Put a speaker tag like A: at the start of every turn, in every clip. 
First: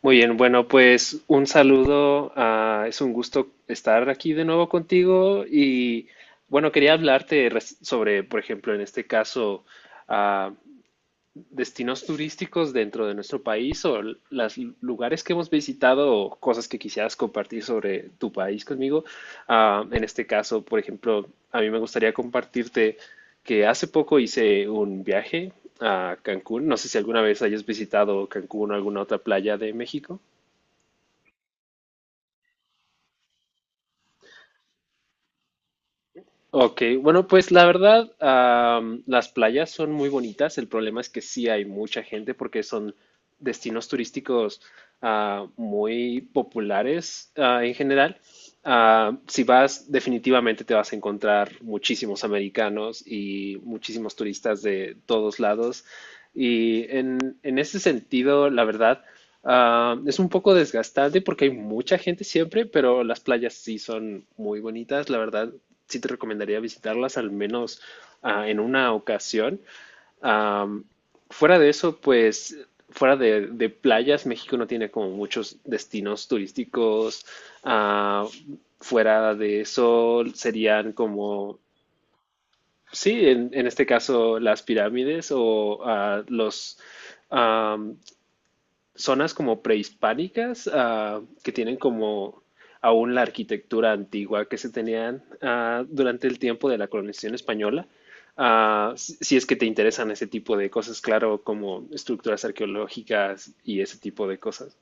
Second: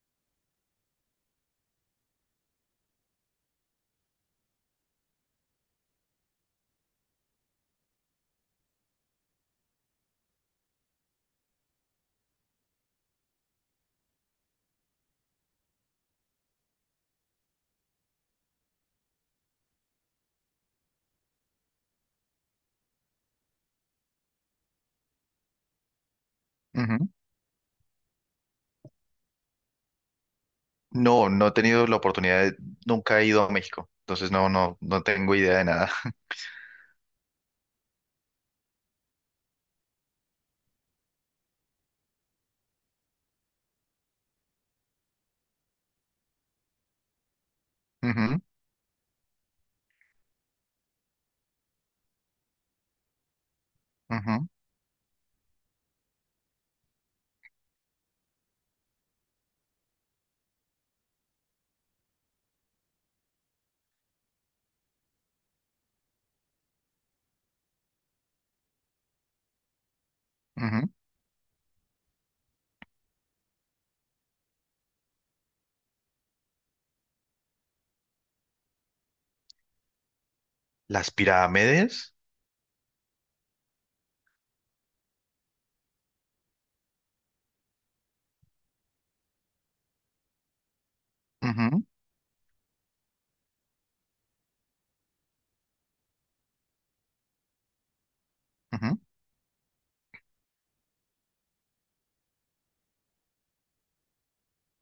A: Muy bien, bueno, pues un saludo. Es un gusto estar aquí de nuevo contigo y bueno, quería hablarte sobre, por ejemplo, en este caso, ah, destinos turísticos dentro de nuestro país o los lugares que hemos visitado o cosas que quisieras compartir sobre tu país conmigo. En este caso, por ejemplo, a mí me gustaría compartirte que hace poco hice un viaje a Cancún. No sé si
B: Ujú.
A: alguna vez hayas visitado Cancún o alguna otra playa de México.
B: No, no he tenido la oportunidad Nunca he ido a México, entonces no, no, no tengo idea de nada.
A: Ok, bueno, pues la verdad, las playas son muy bonitas. El problema es que sí hay mucha gente porque son destinos turísticos muy populares en general.
B: Ujú,
A: Si vas, definitivamente te vas a encontrar muchísimos americanos y muchísimos
B: ujú,
A: turistas de todos lados. Y en ese sentido, la verdad, es un poco desgastante porque hay mucha gente siempre, pero las playas sí son muy bonitas, la verdad sí te recomendaría visitarlas al menos en una ocasión. Am,
B: ujú.
A: Fuera de eso, pues fuera de playas, México no tiene como muchos destinos turísticos. Ah, Fuera de eso serían
B: Las
A: como,
B: pirámides.
A: sí, en este caso las pirámides o am, zonas como prehispánicas que tienen
B: Ujú,
A: como aún la arquitectura antigua que se tenían durante el tiempo de la colonización española. Ah,
B: ujú.
A: si es que te interesan ese tipo de cosas, claro, como estructuras arqueológicas y ese tipo de cosas.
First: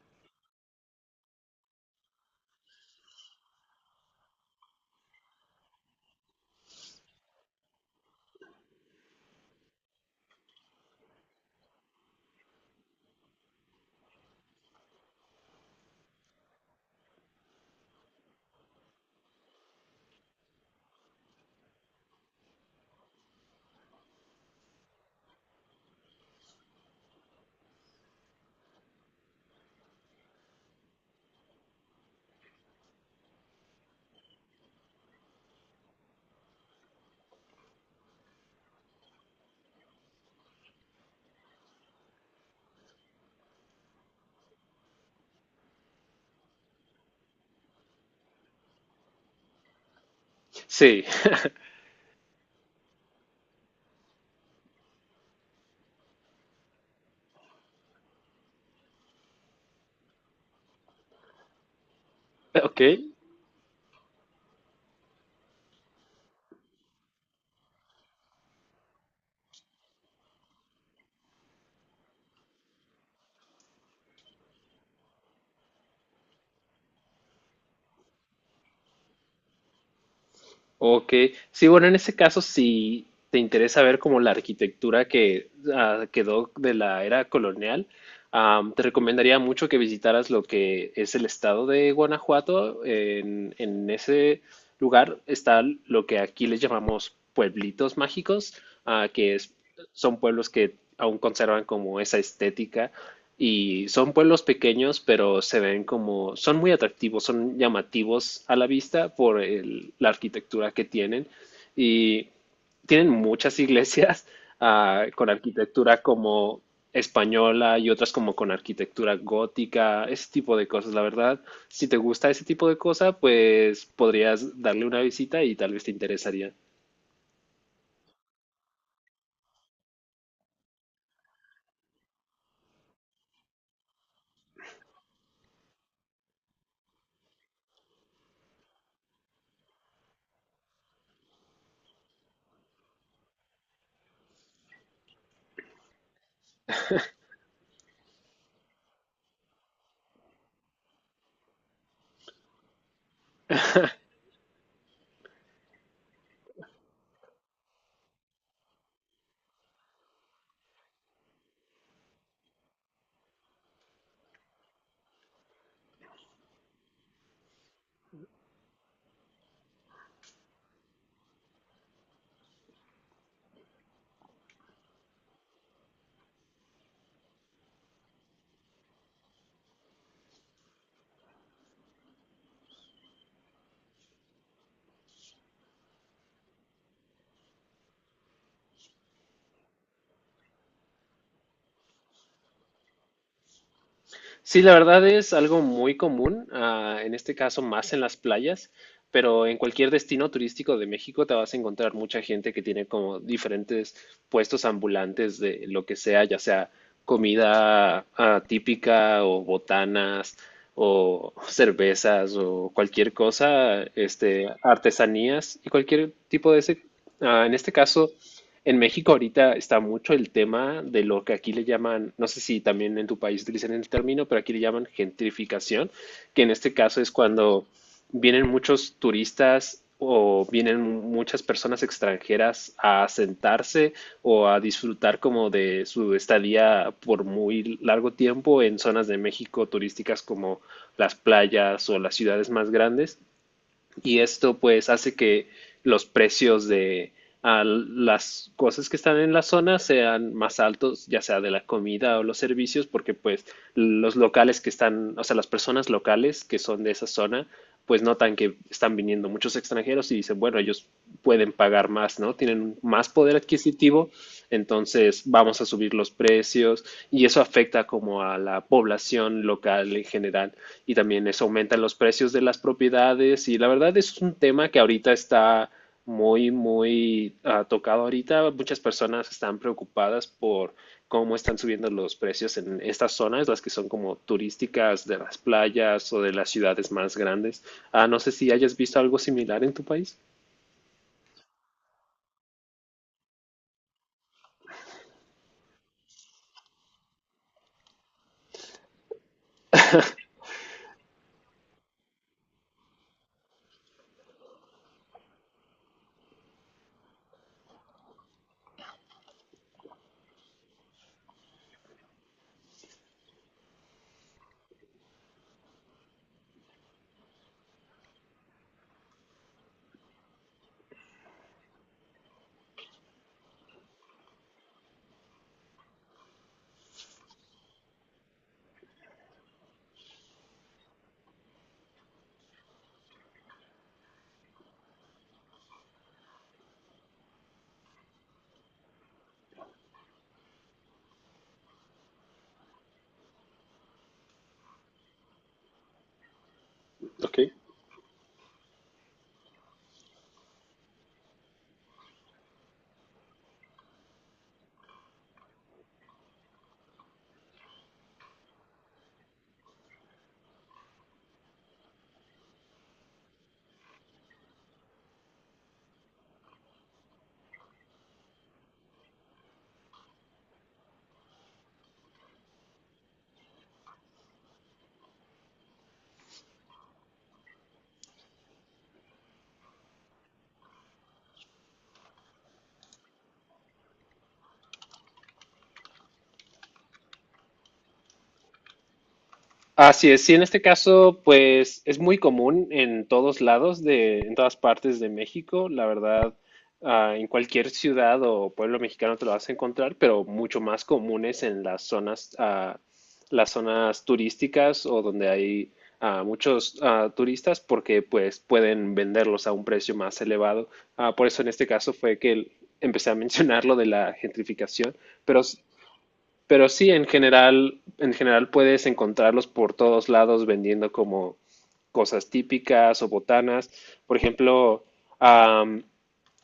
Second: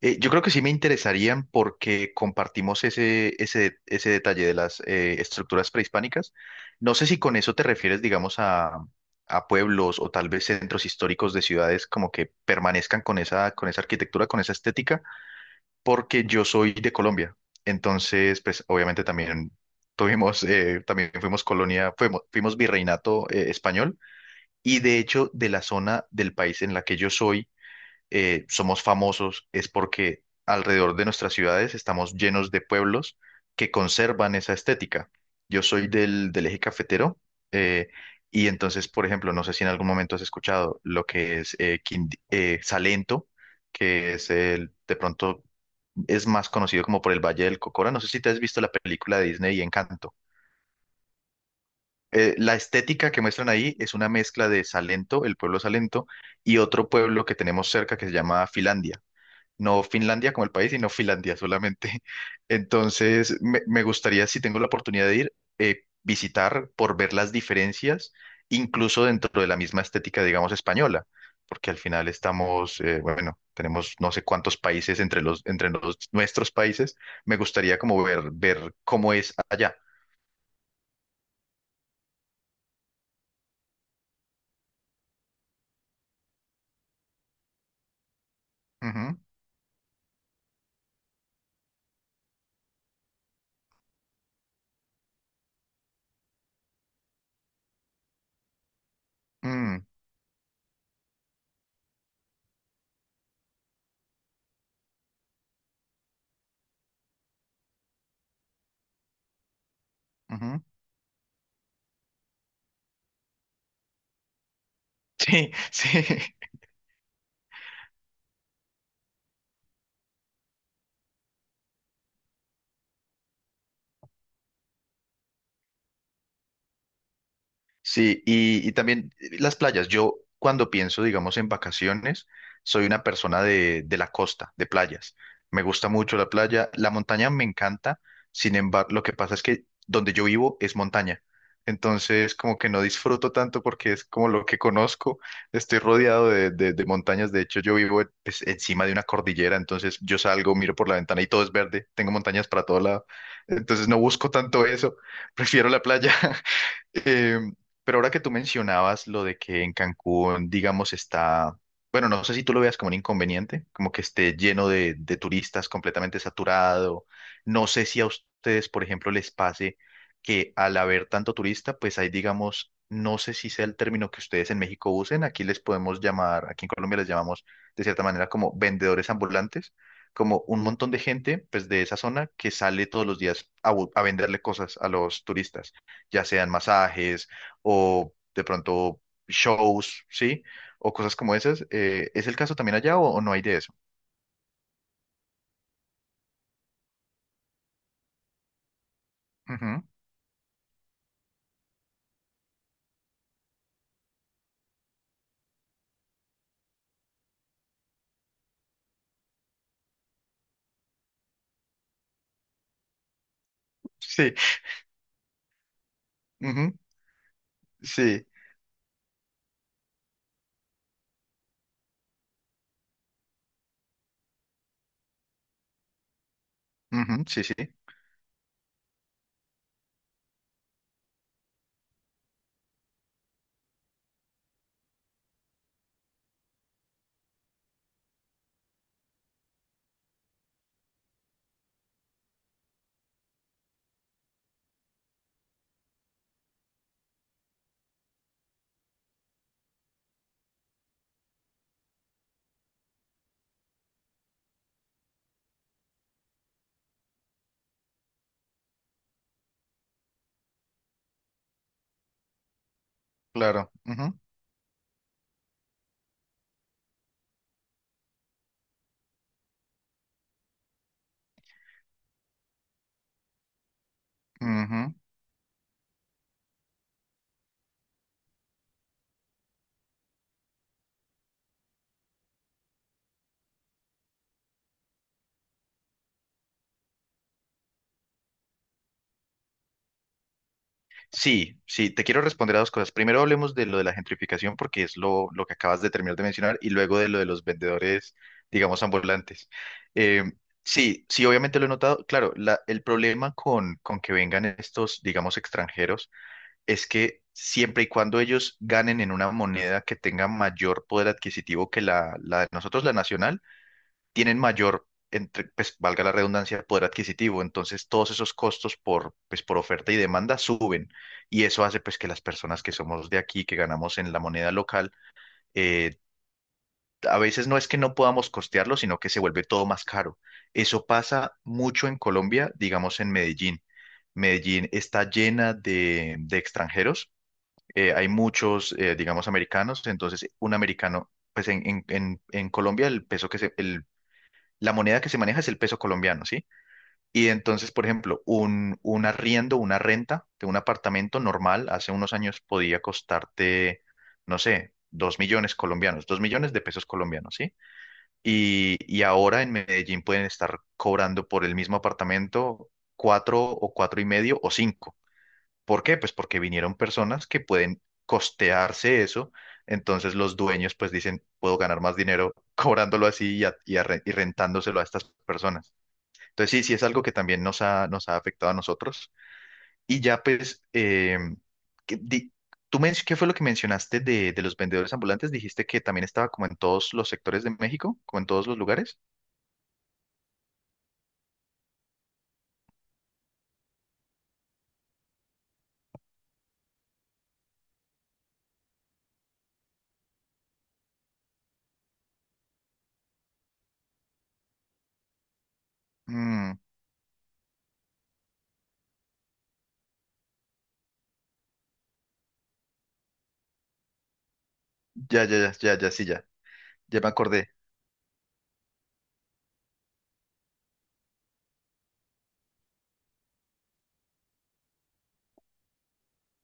B: Yo creo que sí me interesarían porque compartimos ese detalle de las estructuras prehispánicas. No sé si con eso te refieres, digamos, a, pueblos o tal vez centros históricos de ciudades como que permanezcan con esa arquitectura, con esa estética porque yo soy de Colombia. Entonces, pues obviamente también tuvimos, también fuimos colonia, fuimos virreinato español y de hecho de la zona del país en la que yo soy, somos famosos es porque alrededor de nuestras ciudades estamos llenos de pueblos que conservan esa estética. Yo soy del eje cafetero eh, y entonces, por ejemplo, no sé si en algún momento has escuchado lo que es Salento, que es el, de pronto es más conocido como por el Valle del Cocora. No sé si te has visto la película de Disney y Encanto.
A: Sí,
B: La estética que muestran ahí es una mezcla de Salento, el pueblo Salento, y otro pueblo que tenemos cerca que se llama Filandia no Finlandia como el país, sino Finlandia solamente.
A: ok.
B: Entonces, me gustaría, si tengo la oportunidad de ir, visitar por ver las diferencias, incluso dentro de la misma estética, digamos, española, porque al final estamos, bueno, tenemos no sé cuántos países entre los, nuestros países. Me gustaría como ver cómo es allá.
A: Ok, sí, bueno, en ese caso, si te interesa ver como la arquitectura que quedó de la era colonial, te
B: Ujú,
A: recomendaría mucho que visitaras lo que es el estado de Guanajuato. En ese lugar está lo que aquí les llamamos pueblitos mágicos, ah, que es-
B: mm,
A: son pueblos que aún conservan como esa estética y son pueblos pequeños, pero se ven como, son muy atractivos, son llamativos a la vista por la
B: ujú.
A: arquitectura que tienen. Y tienen muchas iglesias con
B: Sí,
A: arquitectura
B: sí.
A: como española y otras como con arquitectura gótica, ese tipo de cosas. La verdad, si te gusta ese tipo de cosa, pues podrías darle una visita y tal vez te interesaría.
B: Sí, y también las playas. Yo cuando pienso, digamos, en vacaciones, soy una persona de la costa, de playas. Me gusta mucho la playa. La montaña me encanta. Sin embargo, lo que pasa es que donde yo vivo es montaña. Entonces, como que no disfruto tanto porque es como lo que conozco. Estoy rodeado de montañas. De hecho, yo vivo pues, encima de una cordillera. Entonces, yo salgo, miro por la ventana y todo es verde. Tengo montañas para todo lado. Entonces, no busco tanto eso. Prefiero la playa. Eh, pero ahora que tú mencionabas lo de que en Cancún, digamos, está, bueno, no sé si tú lo veas como un inconveniente, como que esté lleno de turistas, completamente saturado. No sé si a ustedes, por ejemplo, les pase que al haber tanto turista, pues hay, digamos, no sé si sea el término que ustedes en México usen, aquí les podemos llamar, aquí en Colombia les llamamos de cierta manera como vendedores ambulantes, como un montón de gente, pues de esa zona que sale todos los días a venderle cosas a los turistas ya sean masajes o de pronto shows, ¿sí? O cosas como esas. ¿Es el caso también allá o no hay de eso?
A: Sí, la verdad es algo muy común, en este caso más en las playas, pero en
B: Ujú,
A: cualquier destino turístico de México te vas a encontrar mucha gente que tiene como diferentes puestos ambulantes de lo que sea, ya sea comida típica o botanas o cervezas o cualquier cosa,
B: sí,
A: este, artesanías y cualquier tipo de
B: ujú,
A: ese. En este caso,
B: sí,
A: en México ahorita está mucho el tema de lo que aquí le llaman, no sé si también en tu país utilizan el término, pero aquí le llaman gentrificación, que en este caso es
B: ujú, sí, sí,
A: cuando vienen muchos turistas o vienen muchas personas extranjeras a asentarse o a disfrutar como de su estadía por muy largo tiempo en zonas de México turísticas como las playas o las ciudades más grandes y esto pues hace que los precios de las cosas que están en la zona sean más altos, ya sea de la comida o los servicios, porque pues los locales que están, o sea, las personas locales que son de esa zona, pues notan que están viniendo muchos extranjeros y dicen, bueno, ellos pueden pagar más, ¿no? Tienen más poder
B: claro.
A: adquisitivo,
B: Ujú,
A: entonces vamos a subir los precios y eso afecta como a la población local en general y también eso aumenta los precios de las propiedades y la verdad es un tema que
B: ujú.
A: ahorita está muy, muy tocado ahorita. Muchas personas están preocupadas por cómo están subiendo los precios en estas zonas, las que son como turísticas de las playas o de las ciudades más grandes. Ah, no sé si hayas visto algo similar en tu país.
B: Sí, sí, te quiero responder a dos cosas. Primero hablemos de lo de la gentrificación porque es lo que acabas de terminar de mencionar y luego de lo de los vendedores, digamos, ambulantes. Eh, sí, sí, obviamente lo he notado. Claro, el problema con que vengan estos, digamos, extranjeros es que siempre y cuando ellos ganen en una moneda que tenga mayor poder adquisitivo que la de nosotros, la nacional, tienen mayor, entre, pues valga la redundancia, poder adquisitivo. Entonces todos esos costos por, pues, por oferta y demanda suben y eso hace pues que las personas que somos de aquí, que ganamos en la moneda local, eh, a veces no es que no podamos costearlo, sino que se vuelve todo más caro. Eso pasa mucho en Colombia, digamos en Medellín. Medellín está llena de extranjeros hay muchos, digamos, americanos, entonces un americano, pues en Colombia el peso la moneda que se maneja es el peso colombiano, ¿sí? Y
A: Ok.
B: entonces, por ejemplo, un arriendo, una renta de un apartamento normal hace unos años podía costarte, no sé, 2 millones colombianos, 2 millones de pesos colombianos, ¿sí? Y ahora en Medellín pueden estar cobrando por el mismo apartamento cuatro o cuatro y medio o cinco. ¿Por qué? Pues porque vinieron personas que pueden costearse eso. Entonces los dueños pues dicen, puedo ganar más dinero cobrándolo así y rentándoselo a estas personas. Entonces sí, sí es algo que también nos ha afectado a nosotros. Y ya pues, ¿qué, di- ¿qué fue lo que mencionaste de los vendedores ambulantes? Dijiste que también estaba como en todos los sectores de México, como en todos los lugares.
A: Así es, sí, en este caso, pues es muy común en todos lados en todas partes de México, la verdad, en cualquier ciudad o pueblo mexicano te lo vas a encontrar, pero mucho más comunes en las zonas, las zonas turísticas o donde hay
B: Mm,
A: muchos turistas, porque pues pueden venderlos a un precio más elevado. Por eso en este caso fue que empecé a mencionar lo de la gentrificación,
B: ya, ya,
A: pero
B: ya, ya, ya, sí, ya.
A: pero sí,
B: Ya me acordé.
A: en general puedes encontrarlos por todos lados vendiendo como cosas típicas o botanas. Por ejemplo, am,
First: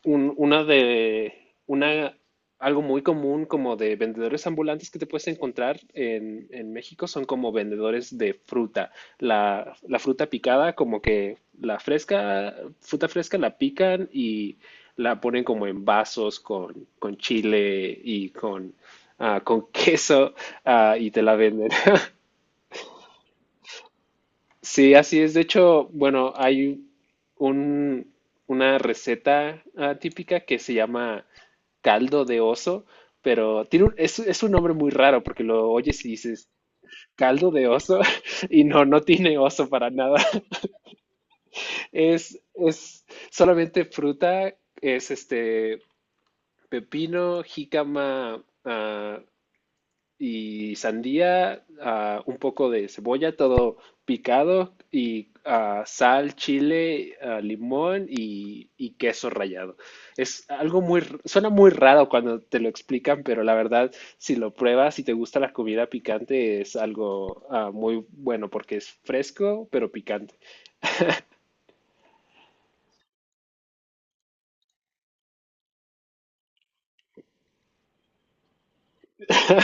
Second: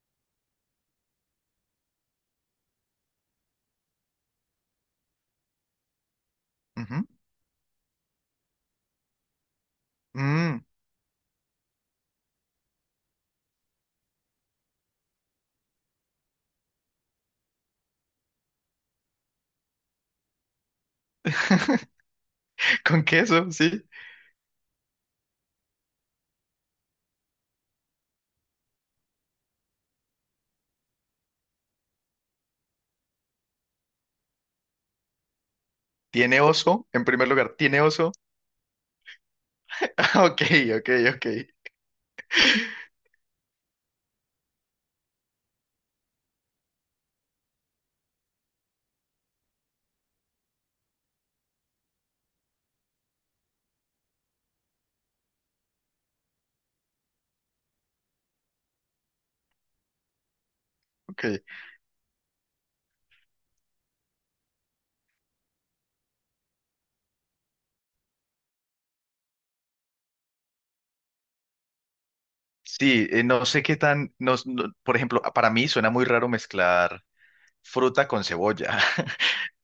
A: un- una de una algo muy común como de vendedores ambulantes que te puedes encontrar en
B: Ujú.
A: México son como vendedores de fruta. La fruta
B: Mm,
A: picada, como que la fresca, fruta fresca la pican y la ponen como en vasos con chile y con, con queso, y te la venden.
B: con queso, sí.
A: Sí, así es. De hecho, bueno, un, una receta típica que se llama caldo de oso, pero tiene es un nombre muy raro porque lo oyes y
B: ¿Tiene
A: dices
B: oso? En primer
A: caldo
B: lugar,
A: de
B: ¿tiene
A: oso
B: oso?
A: y no, no tiene oso para nada.
B: Ah, Ok, ok, ok,
A: Es solamente fruta, es este pepino, jícama, y sandía, un poco de cebolla, todo picado, y sal, chile, limón y queso rallado. Es algo
B: ok.
A: suena muy raro cuando te lo explican, pero la verdad, si lo pruebas, si te gusta la comida picante, es algo muy bueno porque es fresco, pero picante.
B: Sí, no sé qué tan, por ejemplo, para mí suena muy raro mezclar fruta con cebolla.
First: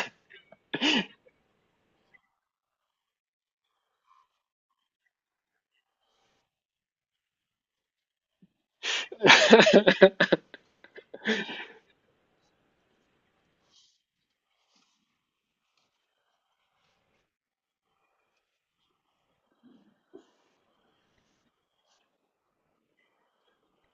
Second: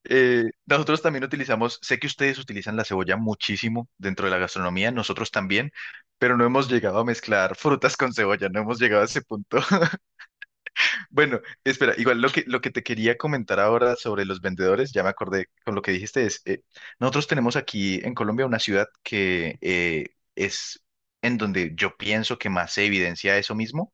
B: Nosotros también utilizamos, sé que ustedes utilizan la cebolla muchísimo dentro de la gastronomía, nosotros también, pero no hemos llegado a mezclar frutas con cebolla, no hemos llegado a ese punto. Bueno, espera, igual lo que te quería comentar ahora sobre los vendedores, ya me acordé con lo que dijiste, es, nosotros tenemos aquí en Colombia una ciudad que es en donde yo pienso que más se evidencia eso mismo,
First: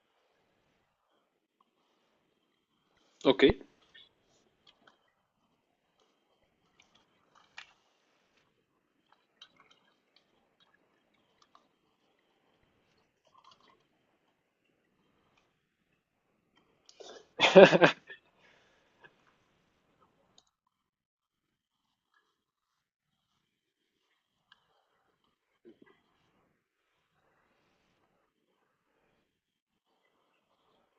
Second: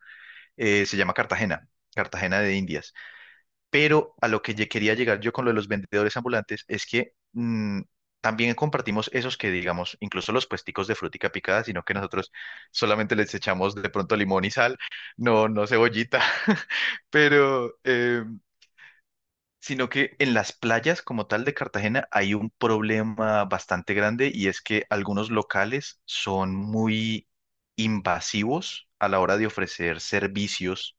B: se llama Cartagena, Cartagena de Indias.
A: Ok.
B: Pero a lo que quería llegar yo con lo de los vendedores ambulantes es que también compartimos esos que, digamos, incluso los puesticos de frutica picada, sino que nosotros solamente les echamos de pronto limón y sal, no, no cebollita, pero, sino que en las playas como tal de Cartagena hay un problema bastante grande y es que algunos locales son muy invasivos a la hora de ofrecer servicios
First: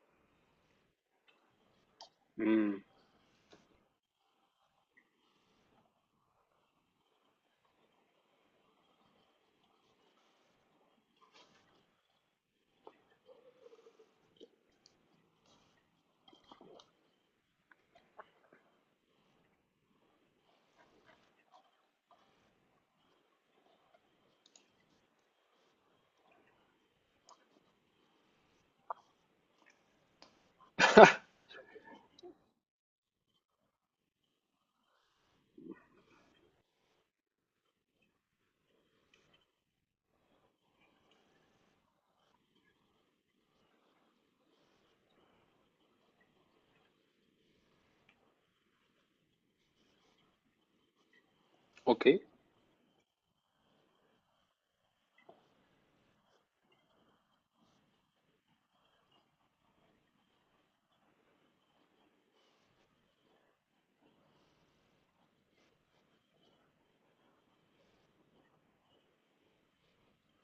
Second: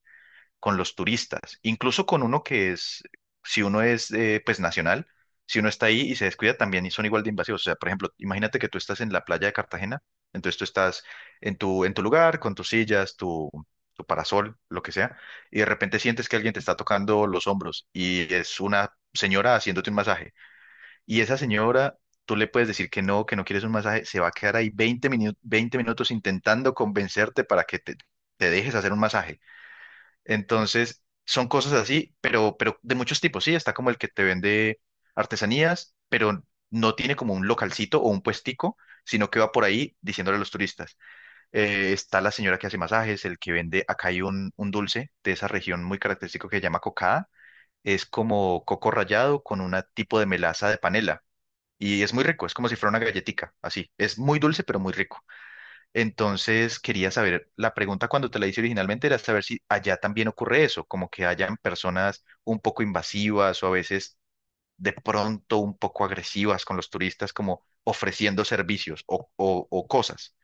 B: con los turistas, incluso con uno que
A: Mm,
B: es, si uno es pues nacional, si uno está ahí y se descuida también y son igual de invasivos. O sea, por ejemplo, imagínate que tú estás en la playa de Cartagena, entonces tú estás en tu lugar, con tus sillas, tu parasol, lo que sea, y de repente sientes que alguien te está tocando los hombros y es una señora haciéndote un masaje. Y esa señora... Tú le puedes decir que no quieres un masaje, se va a quedar ahí 20 minutos intentando convencerte para que te dejes hacer un masaje. Entonces, son cosas así, pero de muchos tipos, sí, está como el que te vende artesanías, pero no tiene como un localcito o un puestico, sino que va por ahí diciéndole a los turistas. Está la señora que hace masajes, el que vende, acá hay un dulce de esa región muy característico que se llama cocada, es como coco rallado con un tipo de melaza de panela, y
A: ok.
B: es muy rico, es como si fuera una galletica, así, es muy dulce, pero muy rico. Entonces quería saber, la pregunta cuando te la hice originalmente era saber si allá también ocurre eso, como que hayan personas un poco invasivas o a veces de pronto un poco agresivas con los turistas, como ofreciendo servicios o cosas.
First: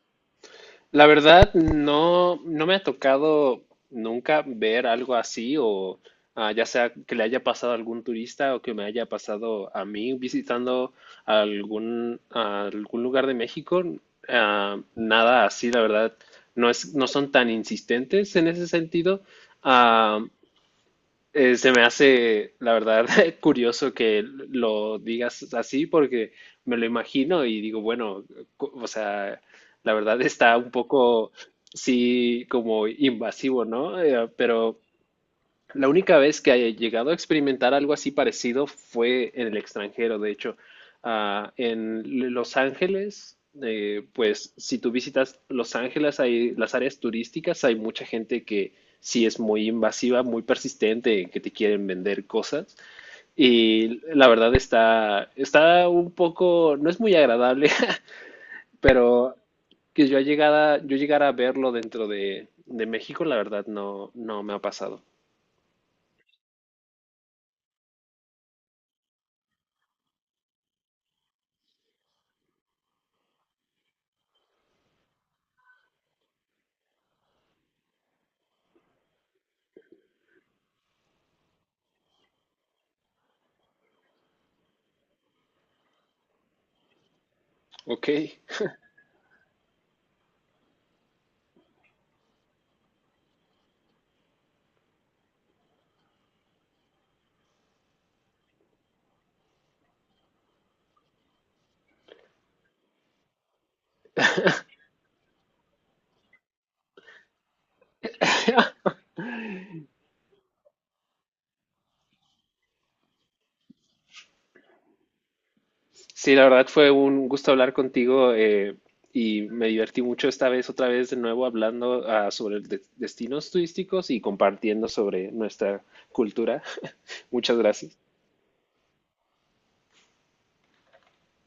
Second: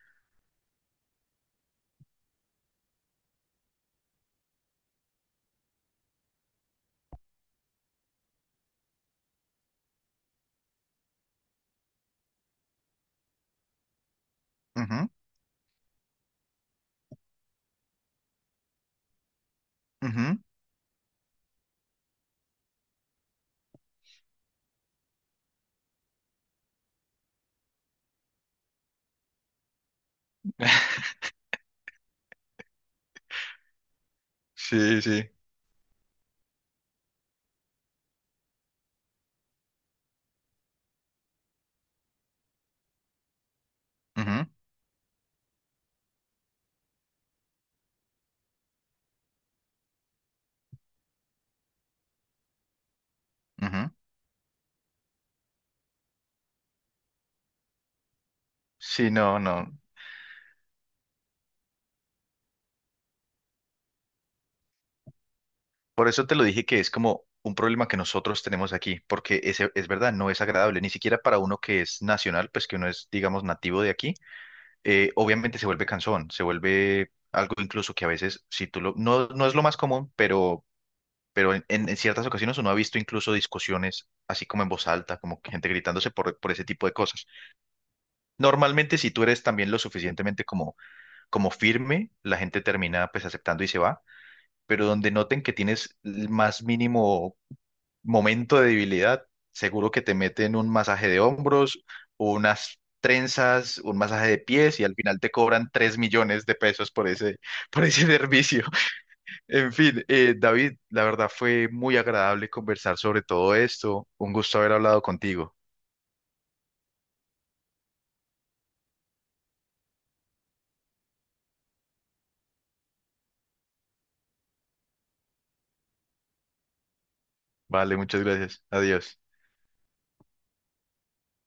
A: La verdad, no, no me ha tocado nunca ver algo así o ya sea que le haya pasado a algún turista o que me haya pasado a mí visitando algún lugar de México. Ah, nada así, la verdad, no son tan insistentes en ese sentido.
B: Ujú,
A: Ah,
B: ujú.
A: se me hace, la verdad, curioso que lo digas así porque me lo imagino y digo, bueno, o sea, la verdad está un poco, sí, como invasivo, ¿no? Pero
B: Sí, sí.
A: la única vez que haya llegado a experimentar algo así parecido fue en el extranjero, de hecho, ah, en Los Ángeles,
B: Ujú,
A: pues si tú visitas Los Ángeles, hay las áreas turísticas, hay mucha gente que sí es muy invasiva, muy persistente, en que te quieren vender cosas
B: ujú.
A: y la verdad está un poco, no es muy agradable,
B: Sí,
A: pero
B: no, no.
A: que yo llegara a verlo dentro de México, la verdad no, no me ha pasado.
B: Por eso te lo dije que es como un problema que nosotros tenemos aquí, porque ese, es verdad, no es agradable, ni siquiera para uno que es nacional, pues que uno es, digamos, nativo de aquí obviamente se vuelve cansón, se vuelve algo incluso que a veces, no, no es lo más común, pero en ciertas ocasiones uno ha visto incluso discusiones así como en voz alta, como que gente gritándose por, ese tipo de cosas.
A: Ok.
B: Normalmente si tú eres también lo suficientemente como firme, la gente termina pues aceptando y se va, pero donde noten que tienes el más mínimo momento de debilidad, seguro que te meten un masaje de hombros, unas trenzas, un masaje de pies y al final te cobran 3 millones de pesos por ese, por ese servicio. En fin, David, la verdad fue muy agradable conversar sobre todo esto. Un gusto haber hablado contigo.
A: Sí, la verdad fue un gusto hablar contigo y me divertí mucho esta vez, otra vez de nuevo hablando sobre destinos turísticos y compartiendo sobre nuestra cultura. Muchas
B: Vale,
A: gracias.
B: muchas gracias. Adiós.